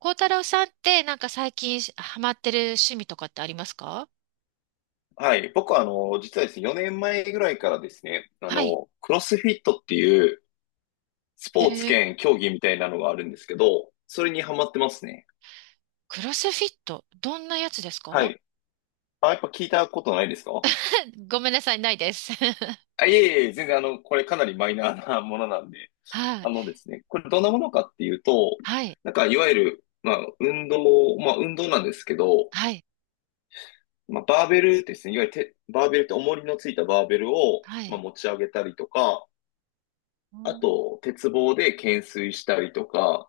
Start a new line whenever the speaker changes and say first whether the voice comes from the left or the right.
right: 孝太郎さんって、なんか最近ハマってる趣味とかってありますか？
left: はい。僕は、実はですね、4年前ぐらいからですね、
right: はい。
left: クロスフィットっていうス
right: え
left: ポーツ
right: ー、
left: 兼競技みたいなのがあるんですけど、それにハマってますね。
right: クロスフィット、どんなやつです
left: は
right: か？
left: い。あ、やっぱ聞いたことないですか？
right: ごめんなさい、ないです。
left: あ、いえいえ、全然これかなりマイナーなものなんで。
right: は
left: あ
right: い。
left: のですね、これどんなものかっていうと、
right: はい。
left: なんかいわゆる、まあ、運動、まあ、運動なんですけど、
right: はい。
left: まあ、バーベルですね、いわゆるてバーベルって重りのついたバーベルを、
right: は
left: まあ、
right: い。
left: 持ち上げたりとか、
right: う
left: あ
right: ん。
left: と、鉄棒で懸垂したりとか、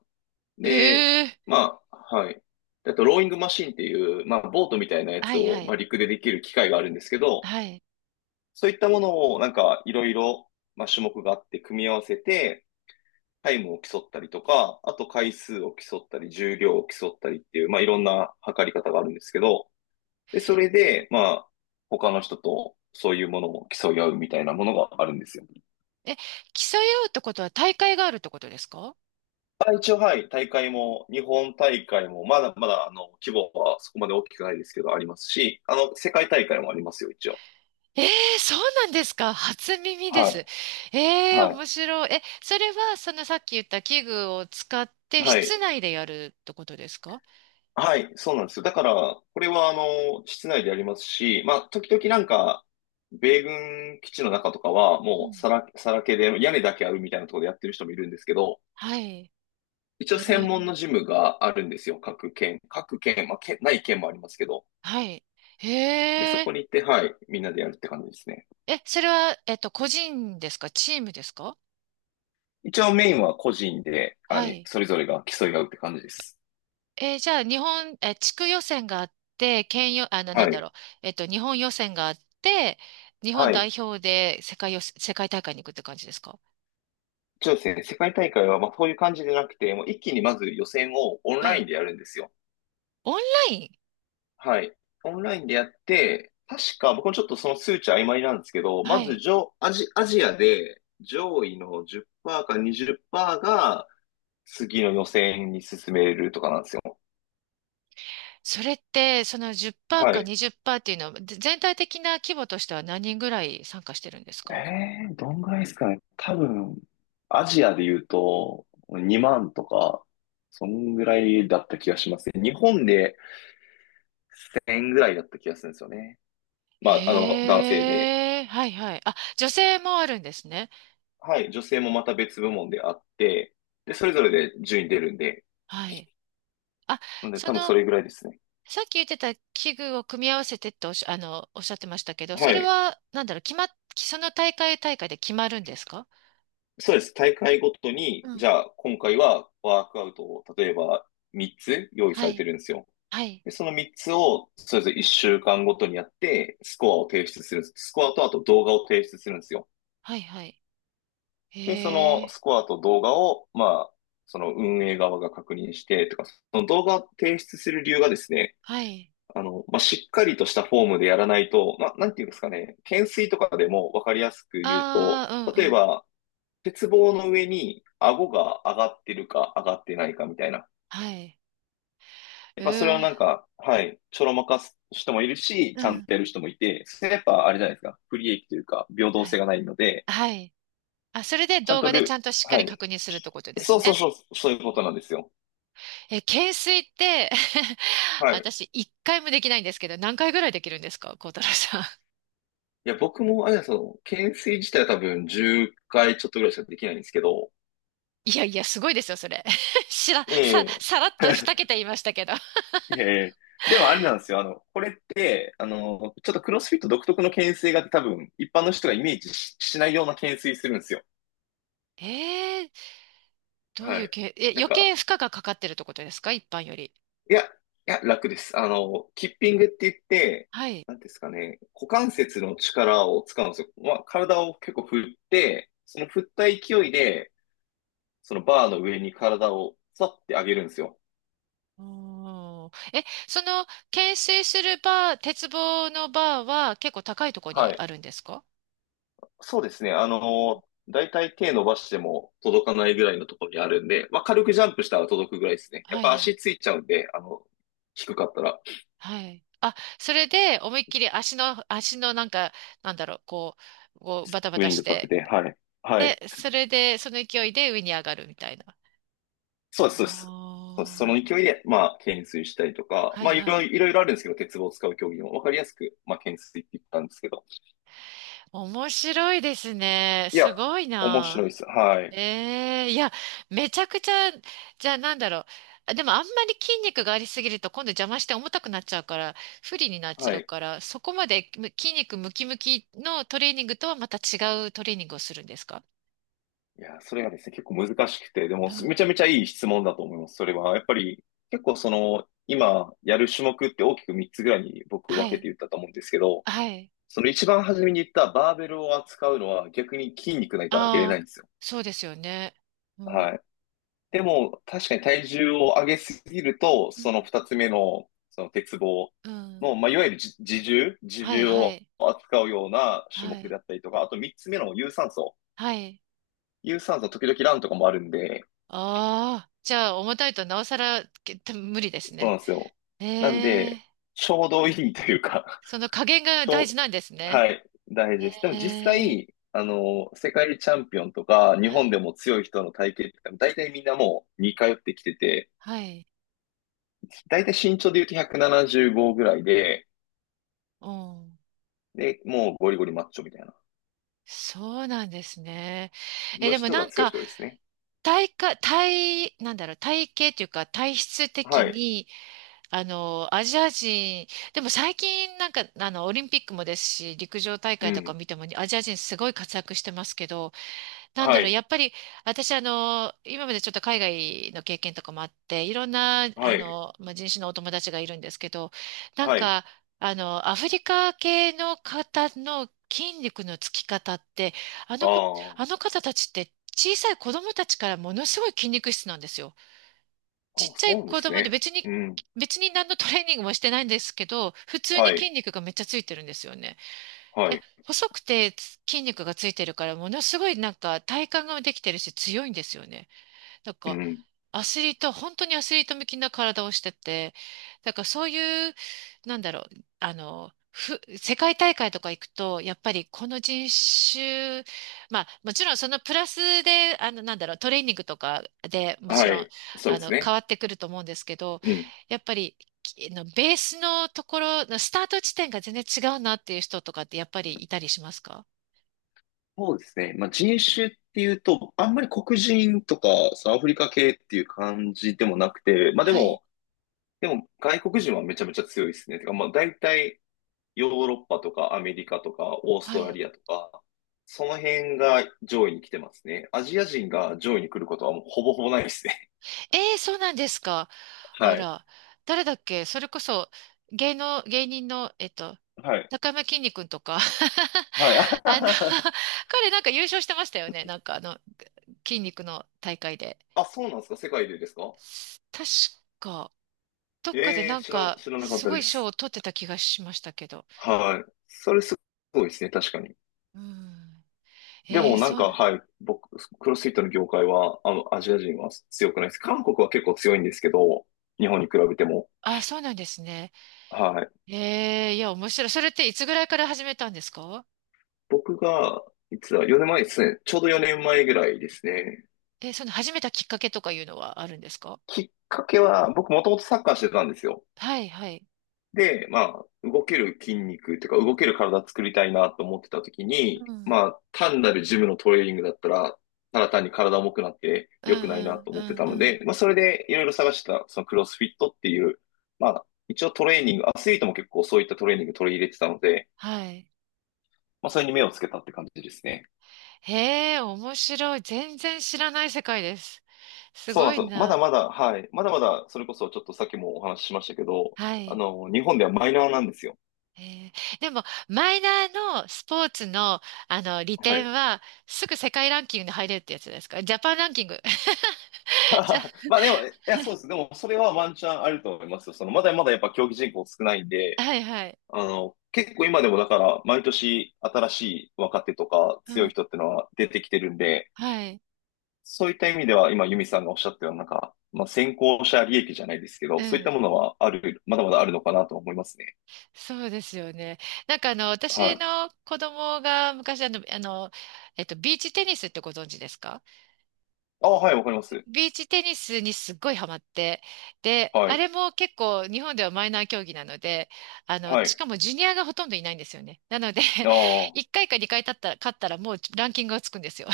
left: で、
right: えー、
left: まあ、はい。あと、ローイングマシンっていう、まあ、ボートみたいなや
right: は
left: つ
right: い、
left: を、
right: は
left: まあ、
right: い。
left: 陸でできる機械があるんですけど、
right: はい。
left: そういったものを、なんか、いろいろ、まあ、種目があって、組み合わせて、タイムを競ったりとか、あと回数を競ったり、重量を競ったりっていう、まあ、いろんな測り方があるんですけど、で、それで、まあ、他の人とそういうものを競い合うみたいなものがあるんですよ。
right: え、競い合うってことは大会があるってことですか？
left: あ、一応、はい、大会も、日本大会も、まだまだ、規模はそこまで大きくないですけど、ありますし、世界大会もありますよ、一応。
right: えー、そうなんですか。初耳で
left: は
right: す。
left: い、
right: えー、
left: はい、
right: 面白い。え、それは、そのさっき言った器具を使って
left: は
right: 室
left: い、
right: 内でやるってことですか？
left: はい、そうなんですよ。だから、これは、室内でやりますし、まあ、時々なんか、米軍基地の中とかは、
right: う
left: もう、
right: ん。
left: さらけで、屋根だけあるみたいなところでやってる人もいるんですけど、
right: はい。
left: 一応、
right: へ
left: 専
right: え、
left: 門のジムがあるんですよ、各県。各県、まあ、ない県もありますけど。
right: はい。へ
left: で、そ
right: え、
left: こに行って、はい、みんなでやるって感じですね。
right: え、それは、個人ですかチームですか？
left: 一応メインは個人で、
right: はい。
left: それぞれが競い合うって感じです。
right: じゃあ、日本、地区予選があって、県予、な
left: は
right: んだ
left: い。
right: ろう、日本予選があって、日本
left: は
right: 代
left: い。
right: 表で世界予選、世界大会に行くって感じですか？
left: そうですね。世界大会は、まあ、そういう感じじゃなくて、もう一気にまず予選をオン
right: は
left: ライ
right: い。
left: ンでやるんですよ。
right: オンライン、
left: はい。オンラインでやって、確か、僕もちょっとその数値曖昧なんですけど、
right: は
left: まず
right: い。
left: 上、アジ、アジアで上位の10%か20%が次の予選に進めるとかなんですよ。
right: それって、その10%
left: は
right: か
left: い。
right: 20%っパーセントっていうのは、全体的な規模としては何人ぐらい参加してるんですか？
left: どんぐらいですかね。多分、アジアで言うと、2万とか、そんぐらいだった気がしますね。日本で1000円ぐらいだった気がするんですよね。まあ、男性で。
right: へえ、はいはい。あ、女性もあるんですね。
left: はい、女性もまた別部門であって、で、それぞれで順位出るんで、
right: はい。あ、
left: なんで
right: そ
left: 多分そ
right: の、
left: れぐらいですね。
right: さっき言ってた器具を組み合わせてっておっしゃってましたけど、そ
left: は
right: れ
left: い。
right: は、なんだろう、決まっ、その大会大会で決まるんですか？
left: そうです。大会ごとに、
right: う
left: じ
right: ん。
left: ゃあ今回はワークアウトを例えば3つ用意さ
right: は
left: れて
right: い、
left: るんですよ。
right: はい、
left: で、その3つを、それぞれ1週間ごとにやって、スコアを提出するんです。スコアとあと動画を提出するんですよ。
right: はい、はい。
left: で、そ
right: へ
left: のス
right: え、
left: コアと動画を、まあ、その運営側が確認して、とか、その動画を提出する理由がですね、
right: はい。
left: まあ、しっかりとしたフォームでやらないと、まあ、なんていうんですかね、懸垂とかでもわかりやすく言うと、
right: ああ、う
left: 例
right: ん、
left: え
right: うん。
left: ば、鉄棒の上に顎が上がってるか上がってないかみたいな。
right: はい。
left: や
right: う
left: っぱそれ
right: ー、
left: はなんか、はい、ちょろまかす人もいるし、
right: う
left: ちゃん
right: ん。
left: とやる人もいて、それやっぱあれじゃないですか、不利益というか、平等
right: は
left: 性
right: い。
left: がないので、
right: はい。あ、それで
left: ちゃん
right: 動
left: と
right: 画でちゃ
left: ル、
right: んとしっか
left: は
right: り確
left: い。
right: 認するってことで
left: そ
right: す
left: うそう
right: ね。
left: そう、そういうことなんですよ。
right: え、懸垂って、
left: はい。
right: 私、一回もできないんですけど、何回ぐらいできるんですか、孝太郎さん。
left: いや、僕も、あれなんですよ、懸垂自体は多分10回ちょっとぐらいしかできないんですけど、
right: いやいや、すごいですよ、それ。しら、さ、
left: ええ
right: さらっと二桁言いましたけど。
left: ええ、でもあれなんですよ。これって、ちょっとクロスフィット独特の懸垂があって多分、一般の人がイメージし、しないような懸垂するんですよ。
right: ええー、どうい
left: は
right: う
left: い。
right: け、え、
left: なん
right: 余
left: か、
right: 計負荷がかかってるってことですか、一般より。
left: いや、いや、楽です。キッピングって言って、
right: はい。
left: なんていうんですかね、股関節の力を使うんですよ。まあ、体を結構振って、その振った勢いで、そのバーの上に体をさって上げるんですよ。
right: おー、え、その、懸垂するバー、鉄棒のバーは結構高いとこ
left: は
right: にあ
left: い。
right: るんですか？
left: そうですね。だいたい手伸ばしても届かないぐらいのところにあるんで、まあ、軽くジャンプしたら届くぐらいですね。やっ
right: はい
left: ぱ
right: はい。
left: 足ついちゃうんで、低かったら、
right: はい。あ、それで思いっきり足のなんか、なんだろう、こうバタバ
left: ス
right: タ
left: イン
right: し
left: グさせ
right: て、
left: て、はい。はい。
right: で、それで、その勢いで上に上がるみたいな。
left: そうです、そう
right: あ
left: です。そうです、その
right: ー、
left: 勢いで、まあ、懸垂したりとか、
right: はい
left: まあ、い
right: は
left: ろ
right: い。
left: いろ、いろいろあるんですけど、鉄棒を使う競技もわかりやすく、まあ、懸垂って言ったんですけど。
right: 面白いですね。
left: いや、
right: すごい
left: 面白
right: な。
left: いです。はい。
right: ええ、いや、めちゃくちゃ、じゃあなんだろう。あ、でもあんまり筋肉がありすぎると今度邪魔して重たくなっちゃうから、不利になっち
left: は
right: ゃう
left: い。
right: から、そこまで筋肉ムキムキのトレーニングとはまた違うトレーニングをするんですか？
left: いや、それがですね、結構難しくて、でも、
right: うん。
left: めちゃめちゃいい質問だと思います。それは、やっぱり、結構今、やる種目って大きく3つぐらいに僕
right: は
left: 分け
right: い。
left: て言ったと思うんですけど、
right: はい。
left: その一番初めに言ったバーベルを扱うのは逆に筋肉ないと開けれな
right: あ
left: い
right: あ、
left: んですよ。
right: そうですよね。うん。
left: はい。でも、確かに体重を上げすぎると、
right: う
left: そ
right: ん。
left: の二つ目の、その鉄棒
right: うん。
left: の、まあ、いわゆるじ自重、自
right: はい、
left: 重
right: は
left: を
right: い。
left: 扱うような種
right: は
left: 目
right: い。
left: だったりとか、あと三つ目の有酸素。
right: はい。
left: 有酸素時々ランとかもあるんで、
right: ああ、じゃあ重たいとなおさら無理です
left: そう
right: ね。
left: なんですよ。なん
right: え
left: で、
right: え、
left: ちょうどいいというか、
right: その加減 が
left: ち
right: 大
left: ょ
right: 事
left: う、
right: なんです
left: は
right: ね。
left: い、大事です。でも実
right: ええ、
left: 際、世界チャンピオンとか、日
right: は
left: 本
right: い。
left: でも強い人の体型って、大体みんなもう似通ってきてて、
right: はい。
left: 大体身長で言うと175ぐらいで、
right: うん。
left: で、もうゴリゴリマッチョみたいな。
right: そうなんですね。え、
left: の
right: でも
left: 人
right: な
left: が
right: ん
left: 強い
right: か、
left: 人多いですね。
right: 体か、体、なんだろう、体型っていうか、体質的
left: はい。
right: に、あの、アジア人、でも最近なんか、あの、オリンピックもですし、陸上大
left: う
right: 会とか
left: ん。
right: 見ても、アジア人すごい活躍してますけど、なんだ
left: は
right: ろう、
left: い。
right: やっぱり私、あの、今までちょっと海外の経験とかもあって、いろんな、
left: は
right: あ
left: い。
right: の、まあ、人種のお友達がいるんですけど、なん
left: はい。
right: か、あの、アフリカ系の方の筋肉のつき方って、あ
left: あ
right: の子、
left: あ。
right: あの方たちって小さい子供たちからものすごい筋肉質なんですよ。
left: あ、
right: ちっちゃ
left: そ
right: い
left: うなんで
right: 子
left: す
right: 供で
left: ね。
right: 別に、
left: うん。
right: 別に何のトレーニングもしてないんですけど、普通に
left: は
right: 筋
left: い。
right: 肉がめっちゃついてるんですよね。
left: は
right: え、
left: い。
right: 細くて筋肉がついてるから、ものすごいなんか体幹ができてるし強いんですよね。なん
left: う
right: か
left: ん。
right: アスリート、本当にアスリート向きな体をしてて、だからそういう、なんだろう、あの、世界大会とか行くと、やっぱりこの人種、まあもちろんそのプラスで、あの、なんだろう、トレーニングとかでもち
left: は
right: ろん、
left: い。そう
right: あ
left: です
right: の、変
left: ね。
right: わってくると思うんですけど、
left: うん。
right: やっぱり、のベースのところのスタート地点が全然違うなっていう人とかってやっぱりいたりしますか？
left: そうですね。まあ、人種っていうと、あんまり黒人とかアフリカ系っていう感じでもなくて、まあ
right: はい、
left: でも外国人はめちゃめちゃ強いですね。てか、まあ大体ヨーロッパとかアメリカとかオース
right: は
left: トラ
right: い。
left: リアとか、その辺が上位に来てますね。アジア人が上位に来ることはもうほぼほぼないですね。
right: ええ、そうなんですか。あ
left: はい。
right: ら、誰だっけ、それこそ、芸人の、えっと、
left: はい。
right: 中山きんに君とか。
left: はい。
right: あの、
left: あ、
right: 彼なんか優勝してましたよね。なんかあの、筋肉の大会で。
left: そうなんですか？世界でですか？
right: 確かどっかで
left: ええー、
right: なんか、
left: 知らなかっ
right: す
left: た
right: ご
left: で
right: い賞
left: す。
right: を取ってた気がしましたけど。
left: はい。それすごいですね、確かに。
right: うん。
left: で
right: え
left: も
right: え、
left: なん
right: そうな
left: か、
right: ん、
left: はい、僕、クロスフィットの業界は、アジア人は強くないです。韓国は結構強いんですけど、日本に比べても。
right: あ、そうなんですね。
left: はい。
right: ええ、いや、面白い。それっていつぐらいから始めたんですか？
left: 僕が、いつだ、4年前ですね。ちょうど4年前ぐらいですね。
right: えー、その始めたきっかけとかいうのはあるんですか？
left: きっかけは、僕もともとサッカーしてたんですよ。
right: はい、はい。
left: で、まあ、動ける筋肉というか、動ける体作りたいなと思ってた時
right: う
left: に、
right: ん
left: まあ、単なるジムのトレーニングだったら、ただ単に体重くなって
right: うんう
left: 良くないな
right: ん
left: と
right: う
left: 思って
right: ん
left: たの
right: うん。
left: で、まあ、それでいろいろ探してた、そのクロスフィットっていう、まあ、一応トレーニング、アスリートも結構そういったトレーニング取り入れてたので、
right: はい。
left: まあ、それに目をつけたって感じですね。
right: へえ、面白い。全然知らない世界です。す
left: そう
right: ご
left: なん
right: い
left: ですよ。まだ
right: な。
left: まだ、はい。まだまだ、それこそちょっとさっきもお話ししましたけど、
right: はい。
left: 日本ではマイナーなんですよ。
right: えー、でも、マイナーのスポーツの、あの、利
left: は
right: 点
left: い。
right: は、すぐ世界ランキングに入れるってやつですか、ジャパンランキング。じゃ、
left: まあでも、いや、そうです。でも、それはワンチャンあると思いますよ。まだまだやっぱ競技人口少ないんで、
right: はいはい。
left: 結構今でもだから、毎年新しい若手とか
right: う
left: 強い
right: ん。
left: 人ってのは出てきてるんで、
right: はい。
left: そういった意味では今、ユミさんがおっしゃったような、なんか、まあ、先行者利益じゃないですけ
right: う
left: ど、そういっ
right: ん。
left: たものはある、まだまだあるのかなと思いますね。
right: そうですよね。なんかあの、
left: は
right: 私
left: い。
right: の子供が昔あの、あの、えっと、ビーチテニスってご存知ですか？
left: ああ、はい、わかります。
right: ビーチテニスにすっごいハマって、で、
left: は
right: あ
left: い。
right: れも結構日本ではマイナー競技なので、あの、
left: は
right: し
left: い。
right: かもジュニアがほとんどいないんですよね。なので、
left: ああ、
right: 1回か2回勝ったら、勝ったらもうランキングがつくんですよ。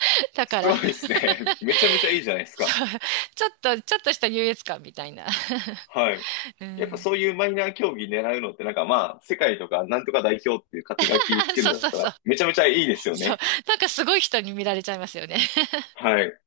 right: だ
left: す
right: から、
left: ごいです ね。めちゃめちゃいいじゃないです
right: そ
left: か。
right: う、ちょっとした優越感みたいな。
left: はい。
right: う
left: やっぱ
right: ん。
left: そういうマイナー競技狙うのってなんかまあ、世界とかなんとか代表っていう肩書きつ け
right: そ
left: るん
right: う
left: だっ
right: そう
left: た
right: そ
left: ら
right: う。
left: めちゃめちゃいいですよ
right: そう。
left: ね。
right: なんかすごい人に見られちゃいますよね。
left: はい。